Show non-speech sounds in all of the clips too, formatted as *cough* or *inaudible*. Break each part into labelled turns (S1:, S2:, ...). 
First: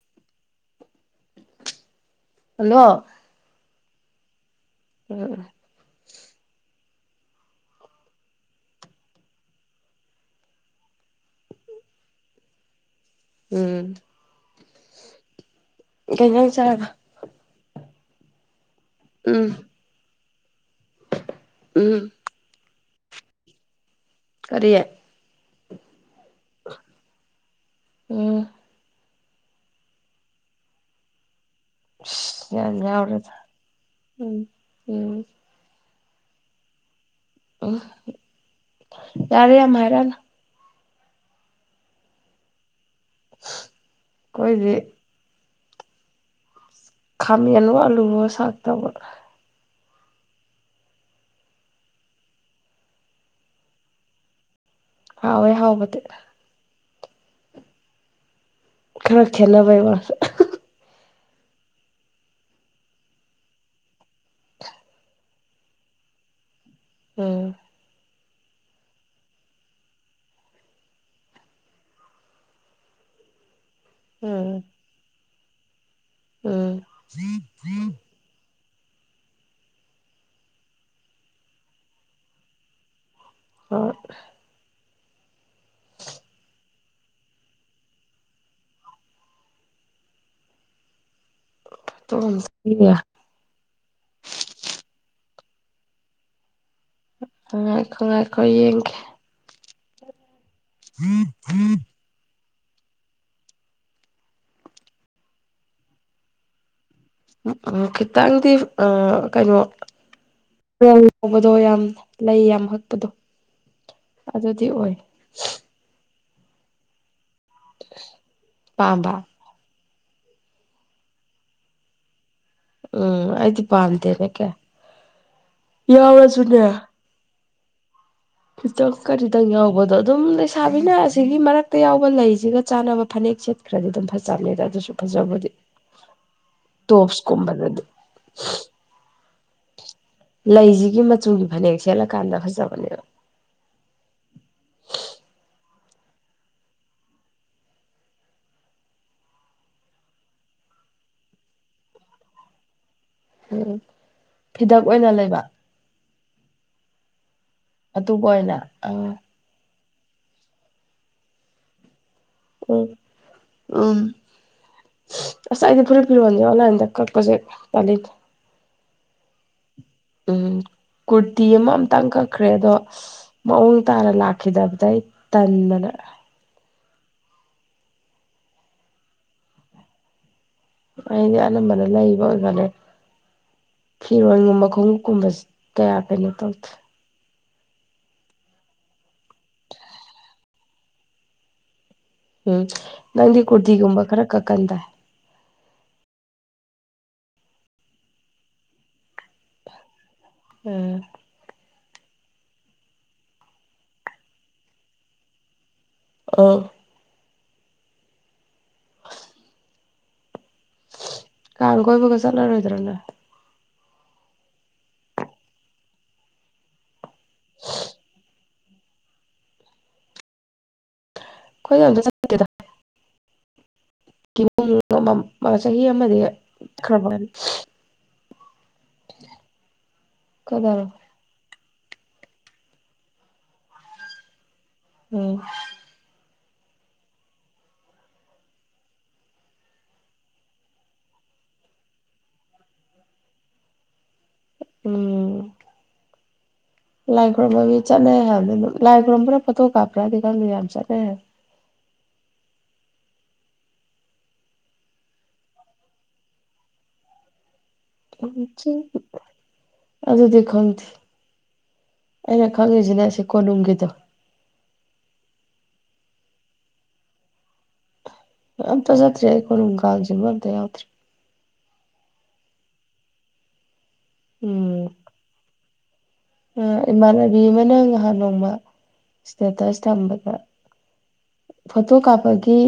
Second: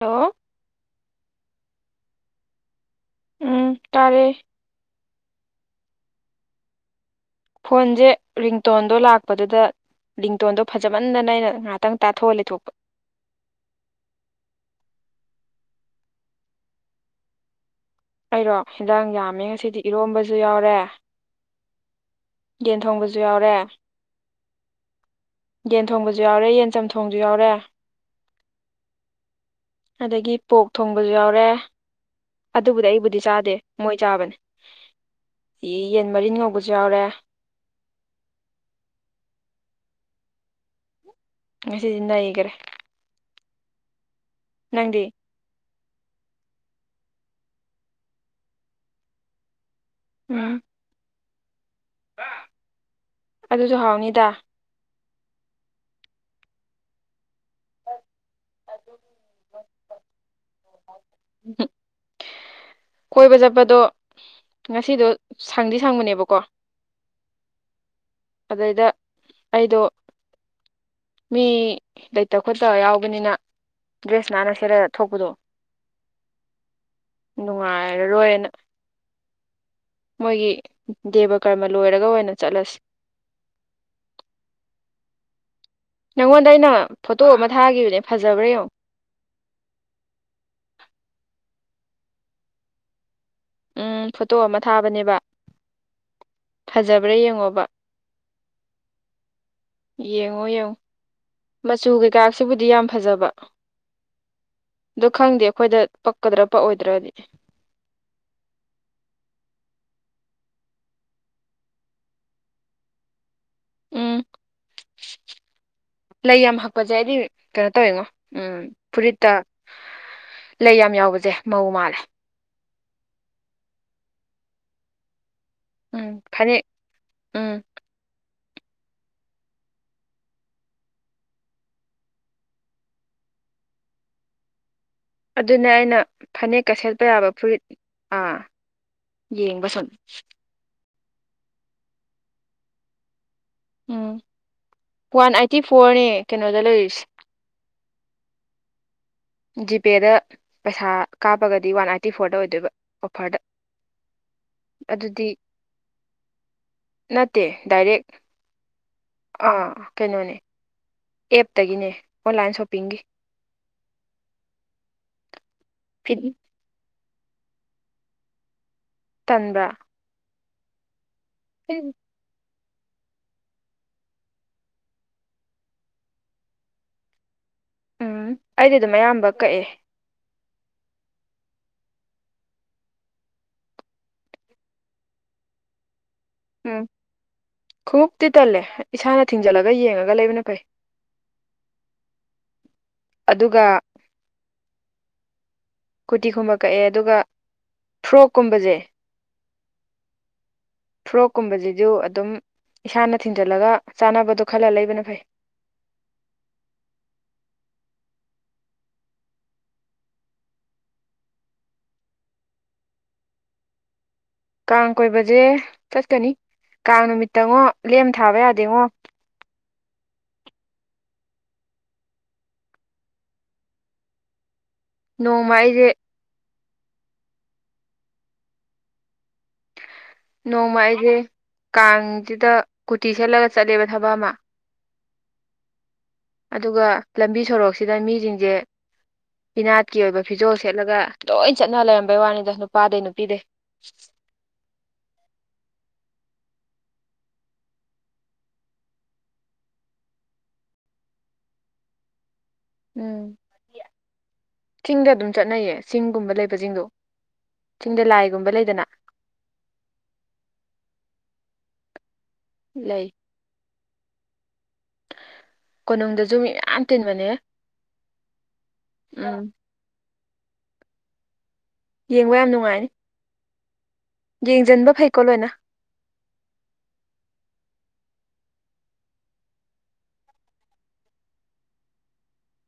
S1: Hello
S2: hello
S1: ꯎꯝ ꯇꯥꯔꯦ
S2: *unintelligible*
S1: ꯐꯣꯟꯁꯦ ꯔꯤꯡꯇꯣꯟꯗꯣ ꯂꯥꯛꯄꯗꯨꯗ ꯂꯤꯡꯇꯣꯟꯗꯣ ꯐꯖꯃꯟꯗꯅꯥꯑꯩꯅ ꯉꯥꯏꯍꯥꯛꯇꯪ ꯇꯥꯊꯣꯛꯑ ꯂꯩꯊꯣꯛꯄ
S2: ꯎꯝ *unintelligible* ꯆꯥꯕ
S1: ꯑꯩꯔꯣ ꯍꯦꯟꯗꯡ ꯌꯥꯝꯃꯦ
S2: ꯎꯝ
S1: ꯉꯁꯤꯗꯤ ꯏꯔꯣꯝꯕꯁꯨ ꯌꯥꯎꯔꯦ
S2: ꯎꯝ
S1: ꯌꯦꯟ ꯊꯣꯡꯕꯁꯨ ꯌꯥꯎꯔꯦ
S2: ꯀꯔꯤ?
S1: ꯌꯦꯟ ꯊꯣꯡꯕꯖꯨ ꯌꯥꯎꯔꯦ ꯌꯦꯟ ꯆꯝ ꯊꯣꯡꯖꯨ ꯌꯥꯎꯔꯦ꯫
S2: ꯎꯝ
S1: ꯑꯗꯒꯤ ꯄꯣꯛ ꯊꯣꯡꯕꯁꯨ ꯌꯥꯎꯔꯦ
S2: ꯑꯁ ꯌꯥꯝ
S1: ꯑꯗꯨꯕꯨꯗꯤ ꯑꯩꯕꯨꯗꯤ
S2: ꯌꯥꯎꯔꯦꯗ
S1: ꯆꯥꯗꯦ ꯃꯣꯏ ꯆꯥꯕꯅꯦ
S2: ꯎꯝ ꯎꯝ
S1: ꯌꯦꯟ ꯃꯔꯤꯟ ꯉꯧꯕꯁꯨ ꯌꯥꯎꯔꯦ
S2: ꯌꯥꯔꯦ ꯌꯥꯝꯍꯥꯏꯔꯛꯑꯅꯨ
S1: ꯉꯁꯤꯗꯤ ꯅꯩꯒꯔꯦ
S2: ꯈꯣꯏꯗꯤ
S1: ꯅꯪꯗꯤ
S2: ꯈꯥꯃꯦꯟꯂꯣ ꯑꯂꯨꯑꯣ ꯁꯥꯛ ꯇꯧꯕ
S1: ꯎꯝ ꯑꯗꯨꯖꯨ ꯍꯥꯎꯅꯤꯗ
S2: ꯍꯥꯎꯋꯤ ꯍꯥꯎꯕꯗꯤ ꯈꯔ ꯈꯦꯠꯅꯕꯩ ꯋꯥꯁꯦ
S1: ꯎꯝ ꯀꯣꯏꯕ ꯆꯠꯄꯗꯣ ꯉꯁꯤꯗꯣ ꯁꯪꯗꯤ ꯁꯪꯕꯅꯦꯕꯀꯣ
S2: ꯎꯝ
S1: ꯑꯗꯩꯗ ꯑꯩꯗꯣ ꯃꯤ ꯂꯩꯇ ꯈꯣꯠꯇꯕ ꯌꯥꯎꯕꯅꯤꯅ ꯗ꯭ꯔꯦꯁ ꯅꯥꯟꯅ
S2: ꯎꯝ
S1: ꯁꯦꯠꯂꯒ ꯊꯣꯛꯄꯗꯣ
S2: ꯎꯝ
S1: ꯅꯨꯡꯉꯥꯏꯔꯔꯣꯏꯅ ꯃꯣꯏꯒꯤ ꯗꯦꯕ ꯀꯔꯃ ꯂꯣꯏꯔꯒ ꯑꯣꯏꯅ ꯆꯠꯂꯁꯤ꯫
S2: ꯍꯣꯏ
S1: ꯅꯪꯉꯣꯟꯗ ꯑꯩꯅ ꯐꯣꯇꯣ ꯑꯃ ꯊꯥꯒꯤꯈꯤꯕꯅꯦ ꯐꯖꯕ꯭ꯔꯥ ꯌꯦꯡꯉꯣ꯫
S2: *unintelligible*
S1: ꯎꯝ ꯐꯣꯇꯣ ꯑꯃ ꯊꯥꯕꯅꯦꯕ ꯐꯖꯕ꯭ꯔꯥ ꯌꯦꯡꯉꯣꯕ
S2: ꯉꯥꯏꯈꯣ ꯉꯥꯏꯈꯣ ꯌꯦꯡꯒꯦ
S1: ꯌꯦꯡꯉꯣ- ꯌꯦꯡꯉꯣ ꯃꯆꯨ ꯀꯩꯀꯥ ꯁꯤꯕꯨꯗꯤ ꯌꯥꯝ ꯐꯖꯕ ꯗꯣ ꯈꯪꯗꯦ ꯑꯈꯣꯏꯗ ꯄꯛꯀꯗ꯭ꯔꯥ ꯄꯛꯑꯣꯏꯗ꯭ꯔꯗꯤ꯫
S2: ꯎꯝ ꯈꯤꯇꯪꯗꯤ ꯑ ꯀꯩꯅꯣ ꯂꯧꯕꯗꯣ ꯌꯥꯝ ꯂꯩ ꯌꯥꯝ ꯍꯛꯄꯗꯣ
S1: ꯎꯝ
S2: ꯑꯗꯨꯗꯤ ꯑꯣꯏ
S1: ꯂꯩ ꯌꯥꯝ ꯍꯛꯄꯖꯦ ꯑꯩꯗꯤ ꯀꯩꯅꯣ ꯇꯧꯋꯦꯉꯣ ꯎꯝ
S2: ꯄꯥꯝꯕ
S1: ꯐꯨꯔꯤꯠꯇ ꯂꯩ ꯌꯥꯝ ꯌꯥꯎꯕꯖꯦ ꯃꯧ ꯃꯥꯜꯂꯦ꯫
S2: ꯎꯝ ꯑꯩꯗꯤ ꯄꯥꯝꯗꯦꯗ ꯀꯌꯥ꯫
S1: ꯎꯝ ꯐꯅꯦꯛ
S2: ꯌꯥꯎꯔꯁꯨꯅꯦ
S1: ꯎꯝ
S2: ꯈꯤꯇꯪ ꯀꯔꯤꯇꯪ ꯌꯥꯎꯕꯗꯣ ꯑꯗꯨꯝ ꯂꯩꯁꯥꯕꯤꯅ ꯑꯁꯤꯒꯤ ꯃꯔꯛꯇ ꯌꯥꯎꯕ ꯂꯩꯁꯤꯒ ꯆꯥꯅꯕ ꯐꯅꯦꯛꯁꯦ ꯈꯔꯗꯤ ꯑꯗꯨꯝ ꯐꯖꯕꯅꯦꯗ ꯑꯗꯨꯁꯨ ꯐꯖꯕꯨꯗꯤ
S1: ꯑꯗꯨꯅꯦ ꯑꯩꯅ ꯐꯅꯦꯛꯀ ꯁꯦꯠꯄ ꯌꯥꯕ ꯐꯨꯔꯤꯠ
S2: ꯇꯣꯞꯁꯀꯨꯝꯕꯗꯗꯤ
S1: ꯑꯥ ꯌꯦꯡꯕ ꯁꯨꯝ
S2: ꯂꯩꯁꯤꯒꯤ ꯃꯆꯨꯒꯤ ꯐꯅꯦꯛ ꯁꯦꯠꯂꯀꯥꯟꯗ ꯐꯖꯕꯅꯦꯕ
S1: ꯎꯝ ꯋꯥꯟ ꯑꯥꯏꯠꯇꯤ ꯐꯣꯔꯅꯦ ꯀꯩꯅꯣꯗ ꯂꯩꯔꯤꯁꯦ꯫ ꯖꯤꯄꯦꯗ ꯄꯩꯁꯥ ꯀꯥꯞꯄꯒꯗꯤ ꯋꯥꯟ ꯑꯥꯏꯇꯤ ꯐꯣꯔꯗ ꯑꯣꯏꯗꯣꯏꯕ꯫ ꯑꯣꯐꯔꯗ
S2: ꯎꯝ ꯐꯤꯗꯛ ꯑꯣꯏꯅ
S1: ꯑꯗꯨꯗꯤ
S2: ꯂꯩꯕ
S1: ꯅꯠꯇꯦ ꯗꯥꯏꯔꯦꯛ
S2: ꯑꯗꯨꯒ ꯑꯣꯏꯅ ꯑꯥ
S1: ꯑꯥ ꯀꯩꯅꯣꯅꯦ ꯑꯦꯞꯇꯒꯤꯅꯦ ꯑꯣꯟꯂꯥꯏꯟ ꯁꯣꯞꯄꯤꯡꯒꯤ
S2: ꯎꯝ ꯑꯁ ꯑꯩꯗꯤ ꯐꯨꯔꯤꯠ -
S1: ꯐꯤꯠ
S2: ꯐꯤꯔꯣꯟꯖꯦ ꯑꯣꯟꯂꯥꯏꯟꯗꯩ ꯀꯛꯄꯖꯦ ꯇꯜꯂꯤ꯫
S1: ꯇꯟꯕ꯭ꯔꯥ?
S2: ꯎꯝ ꯀꯨꯔꯇꯤ ꯑꯃ ꯑꯝꯇꯪ ꯀꯛ ꯈ꯭ꯔꯦ ꯑꯗꯣ ꯃꯑꯣꯡ ꯇꯥꯅ ꯂꯥꯛꯈꯤꯗꯕꯗꯩ ꯇꯟꯗꯅ
S1: ꯎꯝ ꯑꯩꯗꯤ ꯑꯗꯨꯝ ꯑꯌꯥꯝꯕ ꯀꯛꯑꯦ꯫
S2: ꯑꯩꯗꯤ ꯑꯅꯝꯕꯅ ꯂꯩꯕ ꯑꯣꯏꯒꯜꯂꯦ ꯫ ꯐꯤꯔꯣꯟꯒꯨꯝꯕ ꯈꯣꯡꯎꯞꯀꯨꯝꯕ ꯀꯌꯥ ꯀꯩꯅꯣ ꯇꯧꯗꯦ
S1: ꯎꯝ ꯈꯣꯡꯎꯛꯇꯤ ꯇꯜꯂꯦ ꯏꯁꯥꯅ ꯊꯤꯡꯖꯜꯂꯒ ꯌꯦꯡꯉꯒ ꯂꯩꯕꯅ ꯐꯩ꯫
S2: ꯎꯝ ꯅꯪꯗꯤ
S1: ꯑꯗꯨꯒ
S2: ꯀꯨꯔꯇꯤꯒꯨꯝꯕ ꯈꯔ ꯀꯛꯀꯟꯗ
S1: ꯀꯨꯔꯇꯤꯒꯨꯝꯕ ꯀꯛꯑꯦ ꯑꯗꯨꯒ ꯐ꯭ꯔꯣꯛꯀꯨꯝꯕꯁꯦ
S2: ꯎꯝ
S1: ꯐꯣꯔꯣꯛꯀꯨꯝꯕꯁꯤꯁꯨ ꯑꯗꯨꯝ ꯏꯁꯥꯅ ꯊꯤꯟꯖꯜꯂꯒ ꯆꯥꯅꯕꯗꯣ ꯈꯜꯂ ꯂꯩꯕꯅ ꯐꯩ
S2: ꯑ ꯀꯥꯡ ꯀꯣꯏꯕꯒ ꯆꯠꯂꯔꯣꯏꯗ꯭ꯔꯅ
S1: ꯀꯥꯡ ꯀꯣꯏꯕꯁꯦ ꯆꯠꯀꯅꯤ ꯀꯥꯡ ꯅꯨꯃꯤꯠꯇꯉꯣ ꯂꯦꯝ ꯊꯥꯕ ꯌꯥꯗꯦꯉꯣ
S2: ꯈꯣꯏ ꯆꯗ ꯆꯦꯗ
S1: ꯅꯣꯡꯃ
S2: ꯆꯍꯤ
S1: ꯑꯩꯁꯦ
S2: ꯑꯃꯗꯤ ꯈꯕ
S1: ꯅꯣꯡꯃ ꯑꯩꯁꯦ ꯀꯥꯡꯁꯤꯗ ꯀꯨꯇꯤ ꯁꯦꯠꯂꯒ ꯆꯠꯂꯦꯕ ꯊꯕꯛ ꯑꯃ
S2: ꯎꯝ
S1: ꯑꯗꯨꯒ ꯂꯝꯕꯤ ꯁꯣꯔꯣꯛꯁꯤꯗ ꯃꯤꯁꯤꯡꯁꯦ ꯐꯤꯅꯥꯠꯀꯤ ꯑꯣꯏꯕ ꯐꯤꯖꯣꯜ ꯁꯦꯠꯂꯒ ꯂꯣꯏ ꯆꯠꯅ ꯂꯩꯔꯝꯕꯩ ꯋꯥꯅꯤꯗꯣ ꯅꯨꯄꯥꯗꯩ ꯅꯨꯄꯤꯗꯩ ꯎ
S2: ꯎꯝ ꯂꯥꯏ ꯈꯨꯣꯏꯔꯨꯝꯝꯕ ꯃꯤ ꯆꯠꯅꯩ ꯍꯥꯏꯕꯅꯤ ꯂꯥꯏ ꯈꯣꯏꯔꯨꯝꯝꯕ꯭ꯔꯥ ꯐꯣꯇꯣ ꯀꯥꯞꯄ꯭ꯔꯥꯗꯤ ꯈꯪꯗꯦ ꯌꯥꯝ ꯆꯠꯅꯩ ꯍꯥꯏ
S1: ꯎꯝ ꯆꯤꯡꯗ ꯑꯗꯨꯝ ꯆꯠꯅꯩꯌꯦ ꯆꯤꯡꯒꯨꯝꯕ ꯂꯩꯕꯁꯤꯡꯗꯣ ꯆꯤꯡꯗ ꯂꯥꯏꯒꯨꯝꯕ ꯂꯩꯗꯅ
S2: ꯑꯗꯗꯤ ꯑꯩꯅ ꯈꯪꯉꯤꯁꯤꯅꯦ
S1: ꯂꯩ
S2: ꯁꯤ ꯀꯣꯅꯨꯡꯝꯒꯤꯗ
S1: ꯀꯣꯅꯨꯡꯗꯁꯨ ꯃꯤ ꯃꯌꯥꯝ ꯇꯤꯟꯕꯅꯦ
S2: ꯑꯝꯇ ꯆꯠꯇ꯭ꯔꯤ ꯑꯩ
S1: ꯎꯝ
S2: ꯈꯨꯔꯨꯝꯅꯨꯡ ꯀꯥꯜꯁꯤꯕ ꯑꯝ ꯌꯥꯎꯗ꯭ꯔꯦ
S1: ꯌꯦꯡꯕ ꯌꯥꯝ ꯅꯨꯡꯉꯥꯏꯅꯤ
S2: ꯎꯝ
S1: ꯌꯦꯡꯁꯤꯟꯕ ꯐꯩꯀꯣ ꯂꯣꯏꯅ
S2: ꯏꯃꯥꯟꯅꯕꯤ ꯑꯃꯅ ꯉꯍꯥꯟ ꯅꯣꯡꯃ ꯏꯁꯇꯦꯇꯁ ꯊꯝꯕꯗ ꯐꯣꯇꯣ ꯀꯥꯞꯄꯒꯤ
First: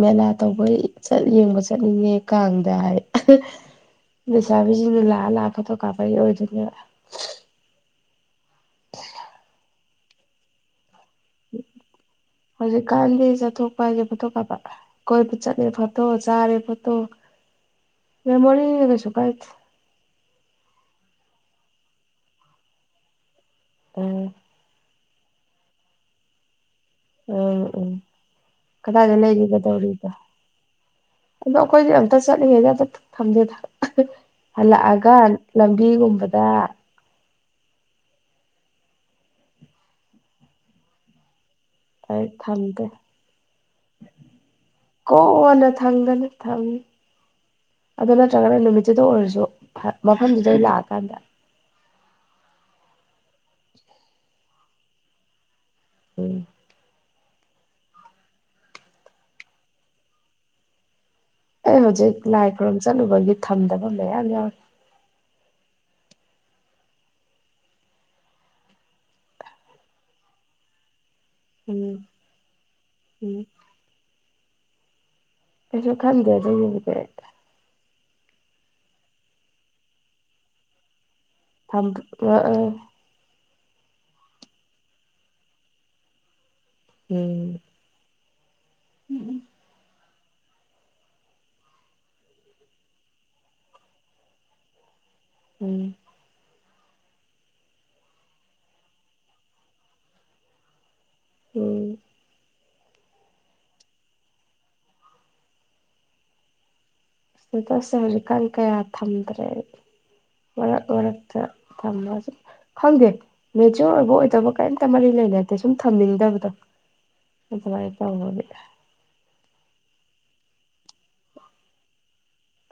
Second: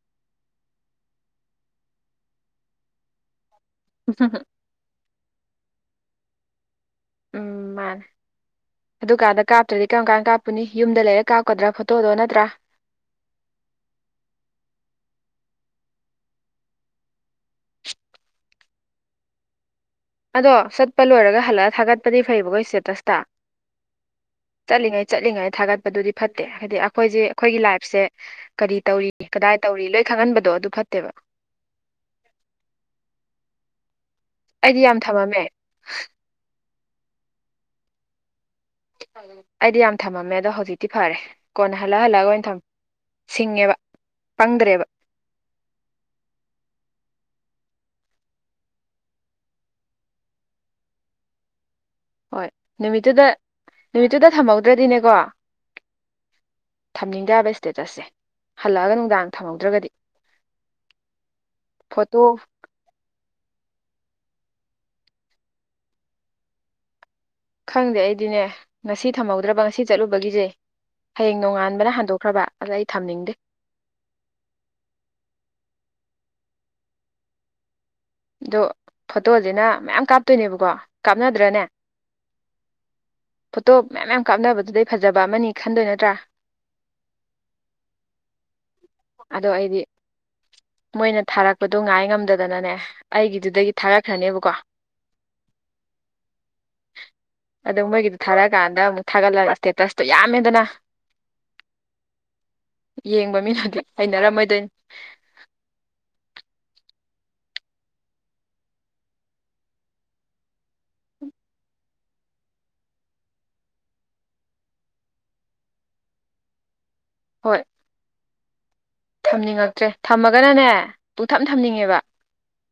S2: ꯃꯦꯂꯥ ꯇꯧꯕ ꯆꯠ ꯌꯦꯡꯕ ꯆꯠꯅꯤꯡꯉꯦ ꯀꯥꯡꯗ ꯍꯥꯏ ꯂꯩꯁꯥꯕꯤꯁꯤꯡꯅ ꯂꯥꯛꯑ ꯂꯥꯛꯄꯗꯣ ꯀꯥꯞꯄꯒꯤ ꯑꯣꯏꯗꯣꯏꯅꯦꯕ
S1: ꯎꯝ ꯃꯥꯅꯦ ꯑꯗꯨꯀꯥꯟꯗ ꯀꯥꯞꯇ꯭ꯔꯗꯤ ꯀꯔꯝ ꯀꯥꯟ ꯀꯥꯞꯄꯅꯤ ꯌꯨꯝꯗ ꯂꯩꯔꯒ ꯀꯥꯞꯀꯗ꯭ꯔꯥ ꯐꯣꯇꯣꯗꯣ ꯅꯠꯇ꯭ꯔꯥ
S2: ꯍꯧꯖꯤꯛꯀꯥꯟꯗꯤ ꯆꯠꯊꯣꯛꯄ ꯍꯥꯏꯁꯦ ꯐꯣꯠꯇꯣꯛ ꯀꯥꯄ ꯀꯣꯏꯕꯨ ꯆꯠꯦ ꯐꯣꯇꯣ ꯆꯥꯔꯦ ꯐꯣꯇꯣ ꯃꯦꯃꯣꯔꯤ ꯀꯩꯁꯨ ꯀꯥꯏ
S1: ꯑꯗꯣ ꯆꯠꯄ ꯂꯣꯏꯔꯒ ꯍꯜꯂꯛꯑ ꯊꯥꯒꯠꯄꯗꯤ ꯐꯩꯕꯈꯣ ꯁ꯭ꯇꯦꯇꯁꯇ
S2: ꯎꯝ
S1: ꯆꯠꯂꯤꯉꯩ ꯆꯠꯂꯤꯉꯩ ꯊꯥꯒꯠꯄꯗꯨꯗꯤ ꯐꯠꯇꯦ ꯍꯥꯏꯗꯤ ꯑꯩꯈꯣꯏꯁꯦ
S2: ꯎꯝ
S1: ꯑꯩꯈꯣꯏꯒꯤ
S2: ꯎꯝ
S1: ꯂꯥꯏꯐꯁꯦ ꯀꯔꯤ ꯇꯧꯔꯤ
S2: ꯀꯗꯥꯏꯗ
S1: ꯀꯗꯥꯏ ꯇꯧꯔꯤ ꯂꯣꯏ
S2: ꯂꯩꯔꯤꯒꯗꯧꯔꯤꯒꯦ
S1: ꯈꯪꯍꯟꯕꯗꯣ ꯑꯗꯨ ꯐꯠꯇꯦꯕ
S2: ꯑꯗꯣ ꯑꯩꯈꯣꯏꯗꯤ ꯑꯝꯇ ꯆꯠꯂꯤꯉꯩꯗ ꯑꯝꯇ ꯊꯝꯗꯦꯗ
S1: ꯑꯩꯗꯤ ꯌꯥꯝ
S2: ꯍꯜꯂꯛꯑꯒ
S1: ꯊꯝꯃꯝꯃꯦ
S2: ꯂꯝꯕꯤꯒꯨꯝꯕꯗ
S1: ꯑꯩꯗꯤ ꯌꯥꯝ ꯊꯝꯃꯝꯃꯦ ꯑꯗꯣ ꯍꯧꯖꯤꯛꯇꯤ ꯐꯔꯦ ꯀꯣꯟꯅ ꯍꯜꯂꯛ ꯍꯜꯂꯛꯑꯒ ꯑꯣꯏꯅ ꯊꯝ
S2: ꯊꯝꯗꯦ
S1: ꯁꯤꯡꯉꯦꯕ ꯄꯪꯗ꯭ꯔꯦꯕ
S2: ꯀꯣꯟꯅ ꯊꯪꯗꯅ ꯊꯪꯉ ꯑꯗꯨ ꯅꯠꯇ꯭ꯔꯒꯅ ꯅꯨꯃꯤꯠꯇꯨꯗ ꯑꯣꯏꯔꯁꯨ ꯃꯐꯝꯗꯨꯗꯩ ꯂꯥꯛꯑꯀꯥꯟꯗ
S1: ꯍꯣꯏ ꯅꯨꯃꯤꯠꯇꯨꯗ ꯅꯨꯃꯤꯠꯇꯨꯗ ꯊꯝꯍꯧꯗ꯭ꯔꯗꯤꯅꯦꯀꯣ
S2: ꯎꯝ
S1: ꯊꯝꯅꯤꯡꯗꯦ ꯌꯥꯕ ꯏꯁꯇꯦꯇꯁꯁꯦ ꯍꯜꯂꯛꯑꯒ ꯅꯨꯡꯗꯥꯡ ꯊꯝꯍꯧꯗ꯭ꯔꯒꯗꯤ
S2: ꯑꯩ ꯍꯧꯖꯤꯛ
S1: ꯐꯣꯇꯣ
S2: ꯂꯥꯏ ꯈꯨꯔꯨꯝ ꯆꯠꯂꯨꯕꯒꯤ ꯊꯝꯗꯕ ꯃꯌꯥꯝ ꯌꯥꯎꯔꯤ
S1: ꯈꯪꯗꯦ ꯑꯩꯗꯤꯅꯦ ꯉꯁꯤ ꯊꯝꯍꯧꯗ꯭ꯔꯕ ꯉꯁꯤ ꯆꯠꯂꯨꯕꯒꯤꯁꯦ ꯍꯌꯦꯡ
S2: ꯎꯝ
S1: ꯅꯣꯡꯉꯥꯟꯕꯅ ꯍꯟꯗꯣꯛꯈ꯭ꯔꯕ ꯑꯗ ꯑꯩ ꯊꯝꯅꯤꯡꯗꯦ
S2: ꯎꯝ ꯀꯩꯁꯨ ꯈꯪꯗꯦ ꯑꯗꯨ ꯌꯦ ꯀ
S1: ꯑꯗꯣ ꯐꯣꯇꯣꯁꯤꯅ ꯃꯌꯥꯝ ꯀꯥꯞꯇꯣꯏꯅꯦꯕꯀꯣ ꯀꯥꯞꯅꯗ꯭ꯔꯅꯦ
S2: ꯊ
S1: ꯐꯣꯇꯣ ꯃꯌꯥꯝꯌꯥꯝ ꯀꯥꯞꯅꯕꯗꯨꯗꯩ ꯐꯖꯕ ꯑꯃꯅꯤ ꯈꯟꯗꯣꯏ ꯅꯠꯇ꯭ꯔꯥ
S2: ꯎꯝ ꯎꯝ
S1: ꯑꯗꯣ ꯑꯩꯗꯤ ꯃꯣꯏꯅ ꯊꯥꯔꯛꯄꯗꯣ ꯉꯥꯏ ꯉꯝꯗꯗꯅꯅꯦ ꯑꯩꯒꯤꯗꯨꯗꯒꯤ ꯊꯥꯔꯛꯈ꯭ꯔꯅꯦꯕꯀꯣ
S2: ꯎꯝ
S1: ꯑꯗꯨ ꯃꯣꯏꯒꯤꯗꯨ ꯊꯥꯔꯛꯑꯀꯥꯟꯗ ꯑꯃꯨꯛ ꯊꯥꯒꯠꯂꯒ ꯏꯁꯇꯦꯇꯁꯇꯨ ꯌꯥꯝꯃꯦꯗꯅ
S2: ꯎꯝ
S1: ꯌꯦꯡꯕ ꯃꯤꯅꯗꯤ ꯍꯩꯅꯔꯝꯃꯣꯏꯗꯣꯏꯅꯤ
S2: ꯑꯇꯣꯁꯦ ꯍꯧꯖꯤꯛꯀꯥꯟ ꯀꯌꯥ ꯊꯝꯗ꯭ꯔꯦ ꯔꯇ ꯇꯃꯁ ꯈꯪꯗꯦ ꯃꯦꯆꯣꯔ ꯑꯣꯏꯕ ꯑꯣꯏꯗꯕ ꯀꯔꯤꯝꯇ ꯃꯔꯤ ꯂꯩꯅꯗꯦ ꯁꯨꯝ ꯊꯝꯅꯤꯡꯗꯕꯗꯣ
S1: ꯍꯣꯏ
S2: ꯑꯗꯨꯅꯥꯏꯇ ꯎꯗꯤ
S1: ꯊꯝꯅꯤꯡꯉꯛꯇ꯭ꯔꯦ ꯊꯝꯃꯒꯅꯅꯦ ꯄꯨꯊꯞ ꯊꯝꯅꯤꯡꯉꯦꯕ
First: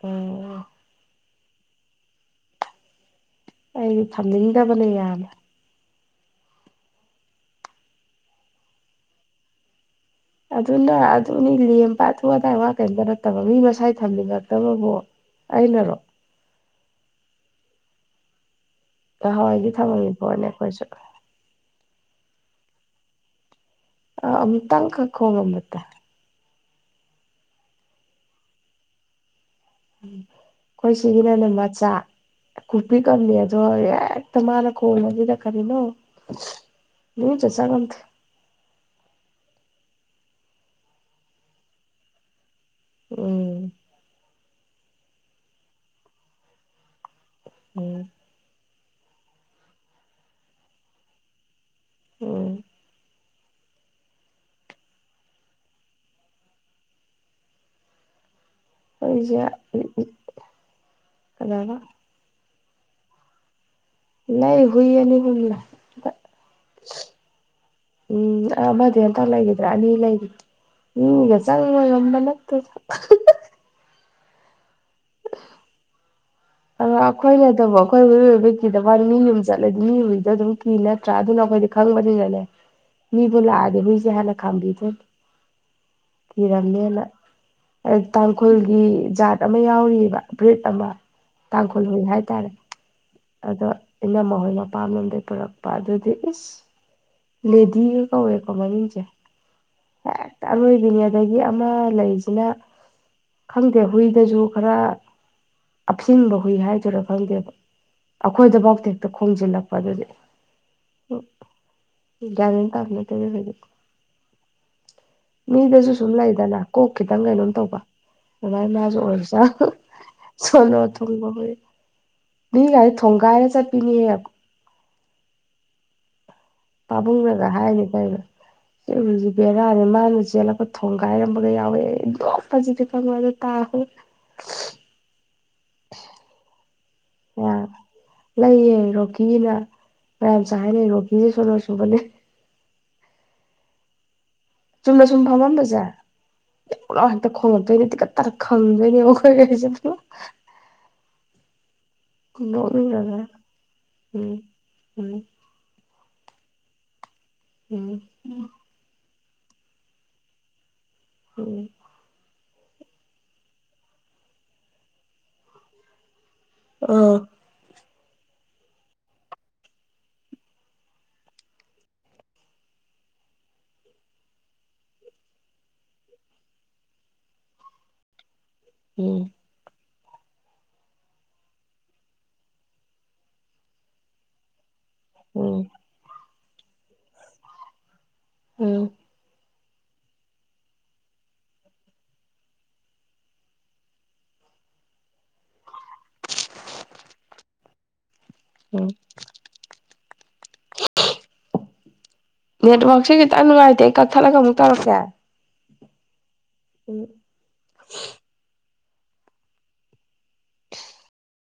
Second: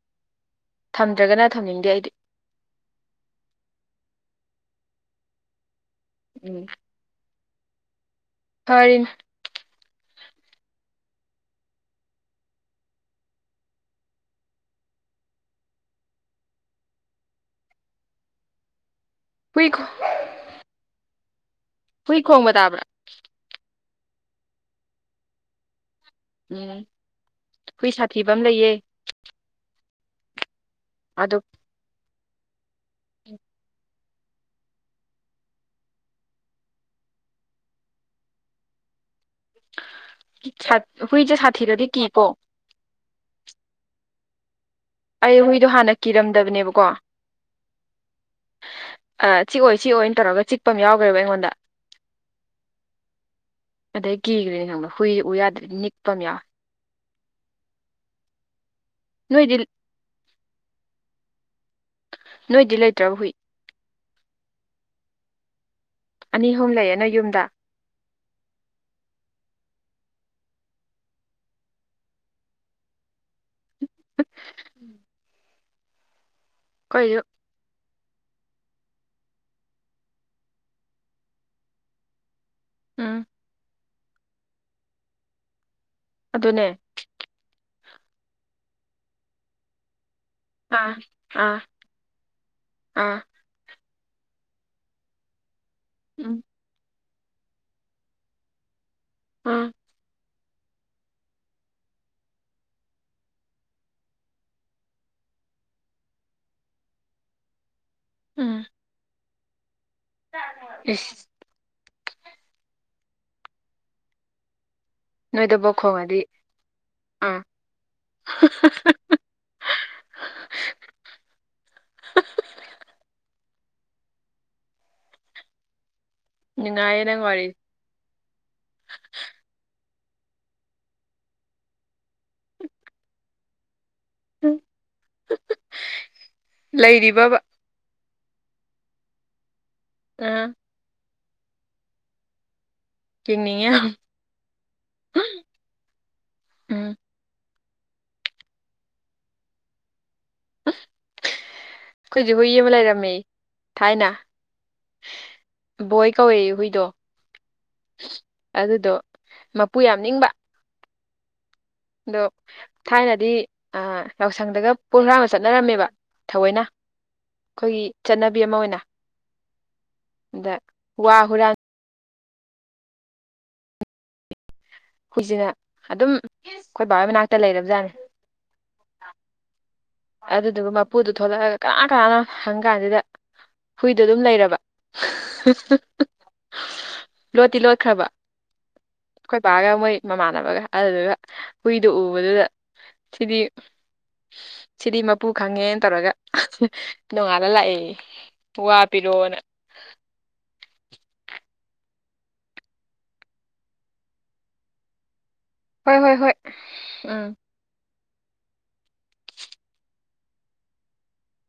S2: ꯑꯣ
S1: ꯊꯝꯗ꯭ꯔꯒꯅ ꯊꯝꯅꯤꯡꯗꯦ ꯑꯩꯗꯤ
S2: ꯑꯩꯗꯤ ꯊꯝꯅꯤꯡꯗꯕꯅꯦ ꯌꯥꯝꯃꯦ
S1: ꯎꯝ ꯐꯔꯤ
S2: ꯑꯗꯨꯅ ꯑꯗꯨꯅꯤ ꯂꯦꯝꯕꯊꯨ ꯑꯗꯥꯏ ꯋꯥ ꯀꯔꯤꯝꯇ ꯅꯠꯇꯕ ꯃꯤ ꯃꯁꯥꯏ ꯊꯝꯅꯤꯡꯉꯛꯇꯕꯕꯨꯣ ꯑꯩꯅꯔꯣ
S1: ꯍꯨꯏ
S2: ꯍꯋꯥꯏꯗꯤ ꯊꯝꯃꯕꯣꯠꯅꯦ ꯑꯩꯈꯣꯏꯁꯨ
S1: ꯍꯨꯏ ꯈꯣꯡꯕ ꯇꯥꯕ꯭ꯔꯥ
S2: ꯑꯝꯇꯪ ꯀ ꯀꯉ ꯃꯠꯇ
S1: ꯎꯝ ꯍꯨꯏ ꯁꯥꯊꯤꯕ ꯑꯃ ꯂꯩꯌꯦ
S2: ꯑꯩꯈꯣꯏ
S1: ꯑꯗꯣ
S2: ꯁꯤꯒꯤꯅꯅꯦ ꯃꯆꯥ ꯈꯨꯄꯤ ꯀꯝꯅꯦ ꯑꯗꯣ ꯍ ꯃꯥꯔ ꯈꯣꯜ ꯅꯗ ꯈꯔꯤꯅ ꯅ ꯆ ꯆꯒꯟ
S1: ꯁꯥ ꯍꯨꯏꯁꯦ ꯁꯥꯊꯤꯔꯗꯤ ꯀꯦꯀꯣ
S2: ꯎꯝ
S1: ꯑꯩ ꯍꯨꯏꯗꯣ ꯍꯥꯟꯅ ꯀꯤꯔꯝꯗꯕꯅꯦꯕꯀꯣ
S2: ꯎꯝ
S1: ꯑ ꯆꯤꯛꯑꯣꯏ ꯆꯤꯛꯑꯣꯏꯅ ꯇꯧꯔꯒ ꯆꯤꯛꯄ ꯑꯃ ꯌꯥꯎꯈ꯭ꯔꯦꯕ ꯑꯩꯉꯣꯟꯗ
S2: ꯎꯝ
S1: ꯑꯗꯩ ꯀꯤꯈ꯭ꯔꯦꯅꯦ ꯈꯪꯕ ꯍꯨꯏ ꯎ ꯌꯥꯗ꯭ꯔꯗꯤ ꯅꯤꯛꯄ ꯑꯃ ꯌꯥꯎ
S2: ꯑꯩꯣꯏꯖ
S1: ꯅꯣꯏꯗꯤ
S2: ꯑꯅꯥꯕ
S1: ꯅꯣꯏꯗꯤ ꯂꯩꯇ꯭ꯔꯥ ꯍꯨꯏ
S2: ꯂꯩ ꯍꯨꯏꯌꯦꯅꯤ ꯄꯨꯂ
S1: ꯑꯅꯤ ꯑꯍꯨꯝ ꯂꯩꯌꯦꯅ ꯌꯨꯝꯗ
S2: ꯎꯝ ꯑꯃꯗꯤ ꯑꯟꯇ ꯂꯩꯈꯤꯗ꯭ꯔꯥ ꯑꯅꯤ ꯂꯩꯔꯤ ꯍꯒ ꯆꯪꯉꯣꯏ ꯌꯝꯕ ꯅꯠꯇ
S1: ꯎ
S2: ꯑꯔ ꯑ
S1: ꯑꯩꯈꯣꯏꯁꯨ
S2: ꯀꯣꯏꯔꯗꯕꯣ ꯑꯩꯈꯣꯏ ꯎꯏꯕꯒꯤ ꯀꯤꯗꯕ ꯃꯤꯅꯤ ꯑꯗꯨꯝ ꯆꯠꯂꯗꯤ ꯃꯤ ꯑꯣꯏꯕꯤꯗꯣ ꯑꯗꯨꯝ ꯀꯤ ꯅꯠꯇ꯭ꯔꯥ ꯑꯗꯨꯅ ꯑꯩꯈꯣꯏꯗꯤ ꯈꯪꯕꯅꯤꯅꯅꯦ
S1: ꯎꯝ
S2: ꯃꯤꯕꯨ ꯂꯗꯦꯕꯨꯁꯦ ꯍꯥꯏꯦꯅ ꯈꯪꯕꯤ ꯊ
S1: ꯑꯗꯨꯅꯦ
S2: ꯊꯤꯔꯝꯃꯦꯅ ꯇꯥꯡꯈꯨꯜꯒꯤ ꯖꯥꯠ ꯑꯃ ꯌꯥꯎꯕ ꯕ꯭ꯔꯤꯠ ꯑꯃ
S1: ꯑꯥ ꯑꯥ
S2: ꯇꯥꯡꯈꯨꯜ ꯍꯨꯜ ꯍꯥꯏꯇꯥꯔꯦ
S1: ꯑꯥ
S2: ꯑꯗꯣ ꯑꯩꯅ ꯃꯈꯣꯏ ꯃꯄꯥꯝ ꯂꯝꯣꯝꯗꯩ ꯄꯨꯔꯛꯄ ꯄꯥ ꯑꯗꯨꯗꯤ
S1: ꯎꯝ
S2: ꯏꯁ ꯂꯦꯗꯤꯒ ꯀꯧꯋꯦꯀꯣ ꯃꯃꯤꯡꯁꯦ
S1: ꯑꯥ
S2: ꯍꯦꯛꯇ ꯑꯔꯣꯏꯕꯤꯅꯤ ꯑꯗꯒꯤ ꯑꯃ ꯂꯩꯔꯤꯁꯤꯅ ꯈꯪꯗꯦ ꯍꯨꯏꯗꯁꯨ ꯈꯔ ꯑꯞꯁꯤꯟꯕ ꯍꯨꯏ ꯍꯥꯏꯗꯣꯏꯔꯥ ꯈꯪꯗꯦꯕ
S1: ꯎꯝ
S2: ꯑꯩꯈꯣꯏꯗꯐꯧꯗ ꯍꯦꯛꯇ ꯈꯣꯝꯖꯤꯜꯂꯛꯄ ꯑꯗꯨꯗꯤ
S1: *unintelligible*
S2: ꯒ꯭ꯌꯥꯟ ꯇꯥꯕ ꯅꯠꯇꯦꯗ ꯈꫭꯏꯗꯤ
S1: ꯅꯣꯏꯗꯕꯧ
S2: ꯃꯤꯗꯁꯨ ꯁꯨꯝ
S1: ꯈꯣꯡꯉꯗꯤ
S2: ꯂꯩꯗꯅ ꯀꯣꯛ ꯈꯤꯇꯪ
S1: ꯑꯥ
S2: ꯀꯩꯅꯣꯝ ꯇꯧꯕ ꯗꯃꯥꯏ ꯃꯥꯁꯨ ꯑꯣꯏꯕꯖꯠ ꯁꯣꯅꯣ ꯊꯨꯡꯕ ꯍꯨꯏ ꯃꯤꯒꯥꯖꯦ ꯊꯣꯡꯒꯥꯏꯔ ꯆꯠꯄꯤꯅꯦꯌꯦ
S1: ꯅꯨꯡꯉꯥꯏꯌꯦ ꯅꯪ ꯋꯥꯔꯤ
S2: ꯄꯥꯕꯨꯡꯅꯒ ꯍꯥꯏꯅꯦ ꯀꯩꯅꫭ ꯁꯤ ꯍꯨꯏꯖꯤ ꯕꯦꯔꯥꯅꯦ ꯃꯥꯅ ꯆꯦꯜꯂꯛꯄ ꯊꯣꯡꯒꯥꯏꯔꯝꯕꯒ ꯌꯥꯎꯋꯦ ꯑꯩ ꯅꯣꯛꯄꯁꯤꯗꯤ ꯈꯪꯕ꯭ꯔ ꯑꯗꯨ ꯇꯥꯔ
S1: *unintelligible* ꯂꯩꯔꯤꯕꯥꯕ
S2: ꯑ ꯂꯩꯌꯦ ꯔꯣꯛꯀꯤꯅ
S1: ꯑꯥ
S2: ꯃꯌꯥꯝꯁꯨ ꯍꯥꯏꯅꯩ ꯔꯣꯛꯀꯤꯁꯦ ꯁꫭꯅꫭ ꯆꯨꯕꯅꯦ
S1: ꯌꯦꯡꯅꯤꯡꯉꯦ ꯌꯥꯝ
S2: ꯆꯨꯝꯗ ꯁꯨꯝ ꯐꯥꯝꯃꯥꯝꯕ ꯖꯦ
S1: ꯎꯝ
S2: ꯄꯨꯂ ꯍꯦꯛꯇ ꯈꯣꯉꯛꯇꯣꯏꯅꯤ ꯇꯤꯀꯠ ꯇꯔ ꯈꯝꯗꯣꯏꯅꯦ ꯑꯩꯈꯣꯏ ꯀꯩꯁꯦ *unintelligible*
S1: ꯑꯩꯈꯣꯏꯁꯨ ꯍꯨꯏ ꯑꯃ ꯂꯩꯔꯝꯃꯦ
S2: ꯅꯣꯛꯅꯤꯡꯉꯒ
S1: ꯊꯥꯏꯅ
S2: ꯎꯝ ꯎꯝ
S1: ꯕꯣꯏ ꯀꯧꯋꯦ ꯍꯨꯏꯗꯣ
S2: ꯎꯝ
S1: ꯑꯗꯨꯗꯣ ꯃꯄꯨ ꯌꯥꯝ ꯅꯤꯡꯕ
S2: ꯎꯝ
S1: ꯑꯗꯣ ꯊꯥꯏꯅꯗꯤ ꯌꯥꯎꯁꯪꯗꯒ ꯄꯨꯡꯊ꯭ꯔꯥ ꯑꯃ ꯆꯠꯅꯔꯝꯃꯦꯕ ꯊꯑꯣꯏꯅ
S2: ꯑ
S1: ꯑꯩꯈꯣꯏꯒꯤ ꯆꯠꯅꯕꯤ ꯑꯃ ꯑꯣꯏꯅ ꯑꯗ ꯋꯥ ꯍꯨꯔꯥꯟ ꯍꯨꯏꯁꯤꯅ ꯑꯗꯨꯝ ꯑꯩꯈꯣꯏ ꯕꯥꯣꯏ ꯃꯅꯥꯛꯇ ꯂꯩꯔꯕꯖꯥꯠꯅꯤ
S2: ꯎꯝ
S1: ꯑꯗꯨꯗꯨꯒ ꯃꯄꯨꯗꯨꯣ ꯊꯣꯂꯛꯑꯒ ꯀꯅꯥ ꯀꯅꯥꯅ ꯍꯪ ꯀꯥꯟꯁꯤꯗ ꯍꯨꯏꯗꯣ ꯑꯗꯨꯝ ꯂꯩꯔꯕ
S2: ꯎꯝ
S1: ꯂꯣꯠꯇꯤ ꯂꯣꯠꯈ꯭ꯔꯕ
S2: ꯎꯝ
S1: ꯈꯣꯏꯄꯥꯒ ꯃꯣꯏ ꯃꯃꯥꯟꯅꯕꯒ ꯑꯗꯨꯗꯨꯒ ꯍꯨꯏꯗꯨꯣ ꯎꯕꯗꯨꯗ ꯁꯤꯗꯤ ꯁꯤꯗꯤ ꯃꯄꯨ ꯈꯪꯉꯦꯅ ꯇꯧꯔꯒ ꯅꯣꯡꯉꯥꯜꯂ ꯂꯥꯛꯑꯦ ꯋꯥ
S2: ꯎꯝ
S1: ꯄꯤꯔꯣꯅ
S2: ꯅꯦꯠꯋꯔꯛꯁꯦ ꯈꯤꯇꯪ ꯅꯨꯡꯉꯥꯏꯇꯦ ꯀꯛꯊꯠꯂꯒ ꯑꯃꯨꯛ ꯇꯧꯔꯛꯀꯦ
S1: ꯍꯣꯏ ꯍꯣꯏ ꯍꯣꯏ ꯎꯝ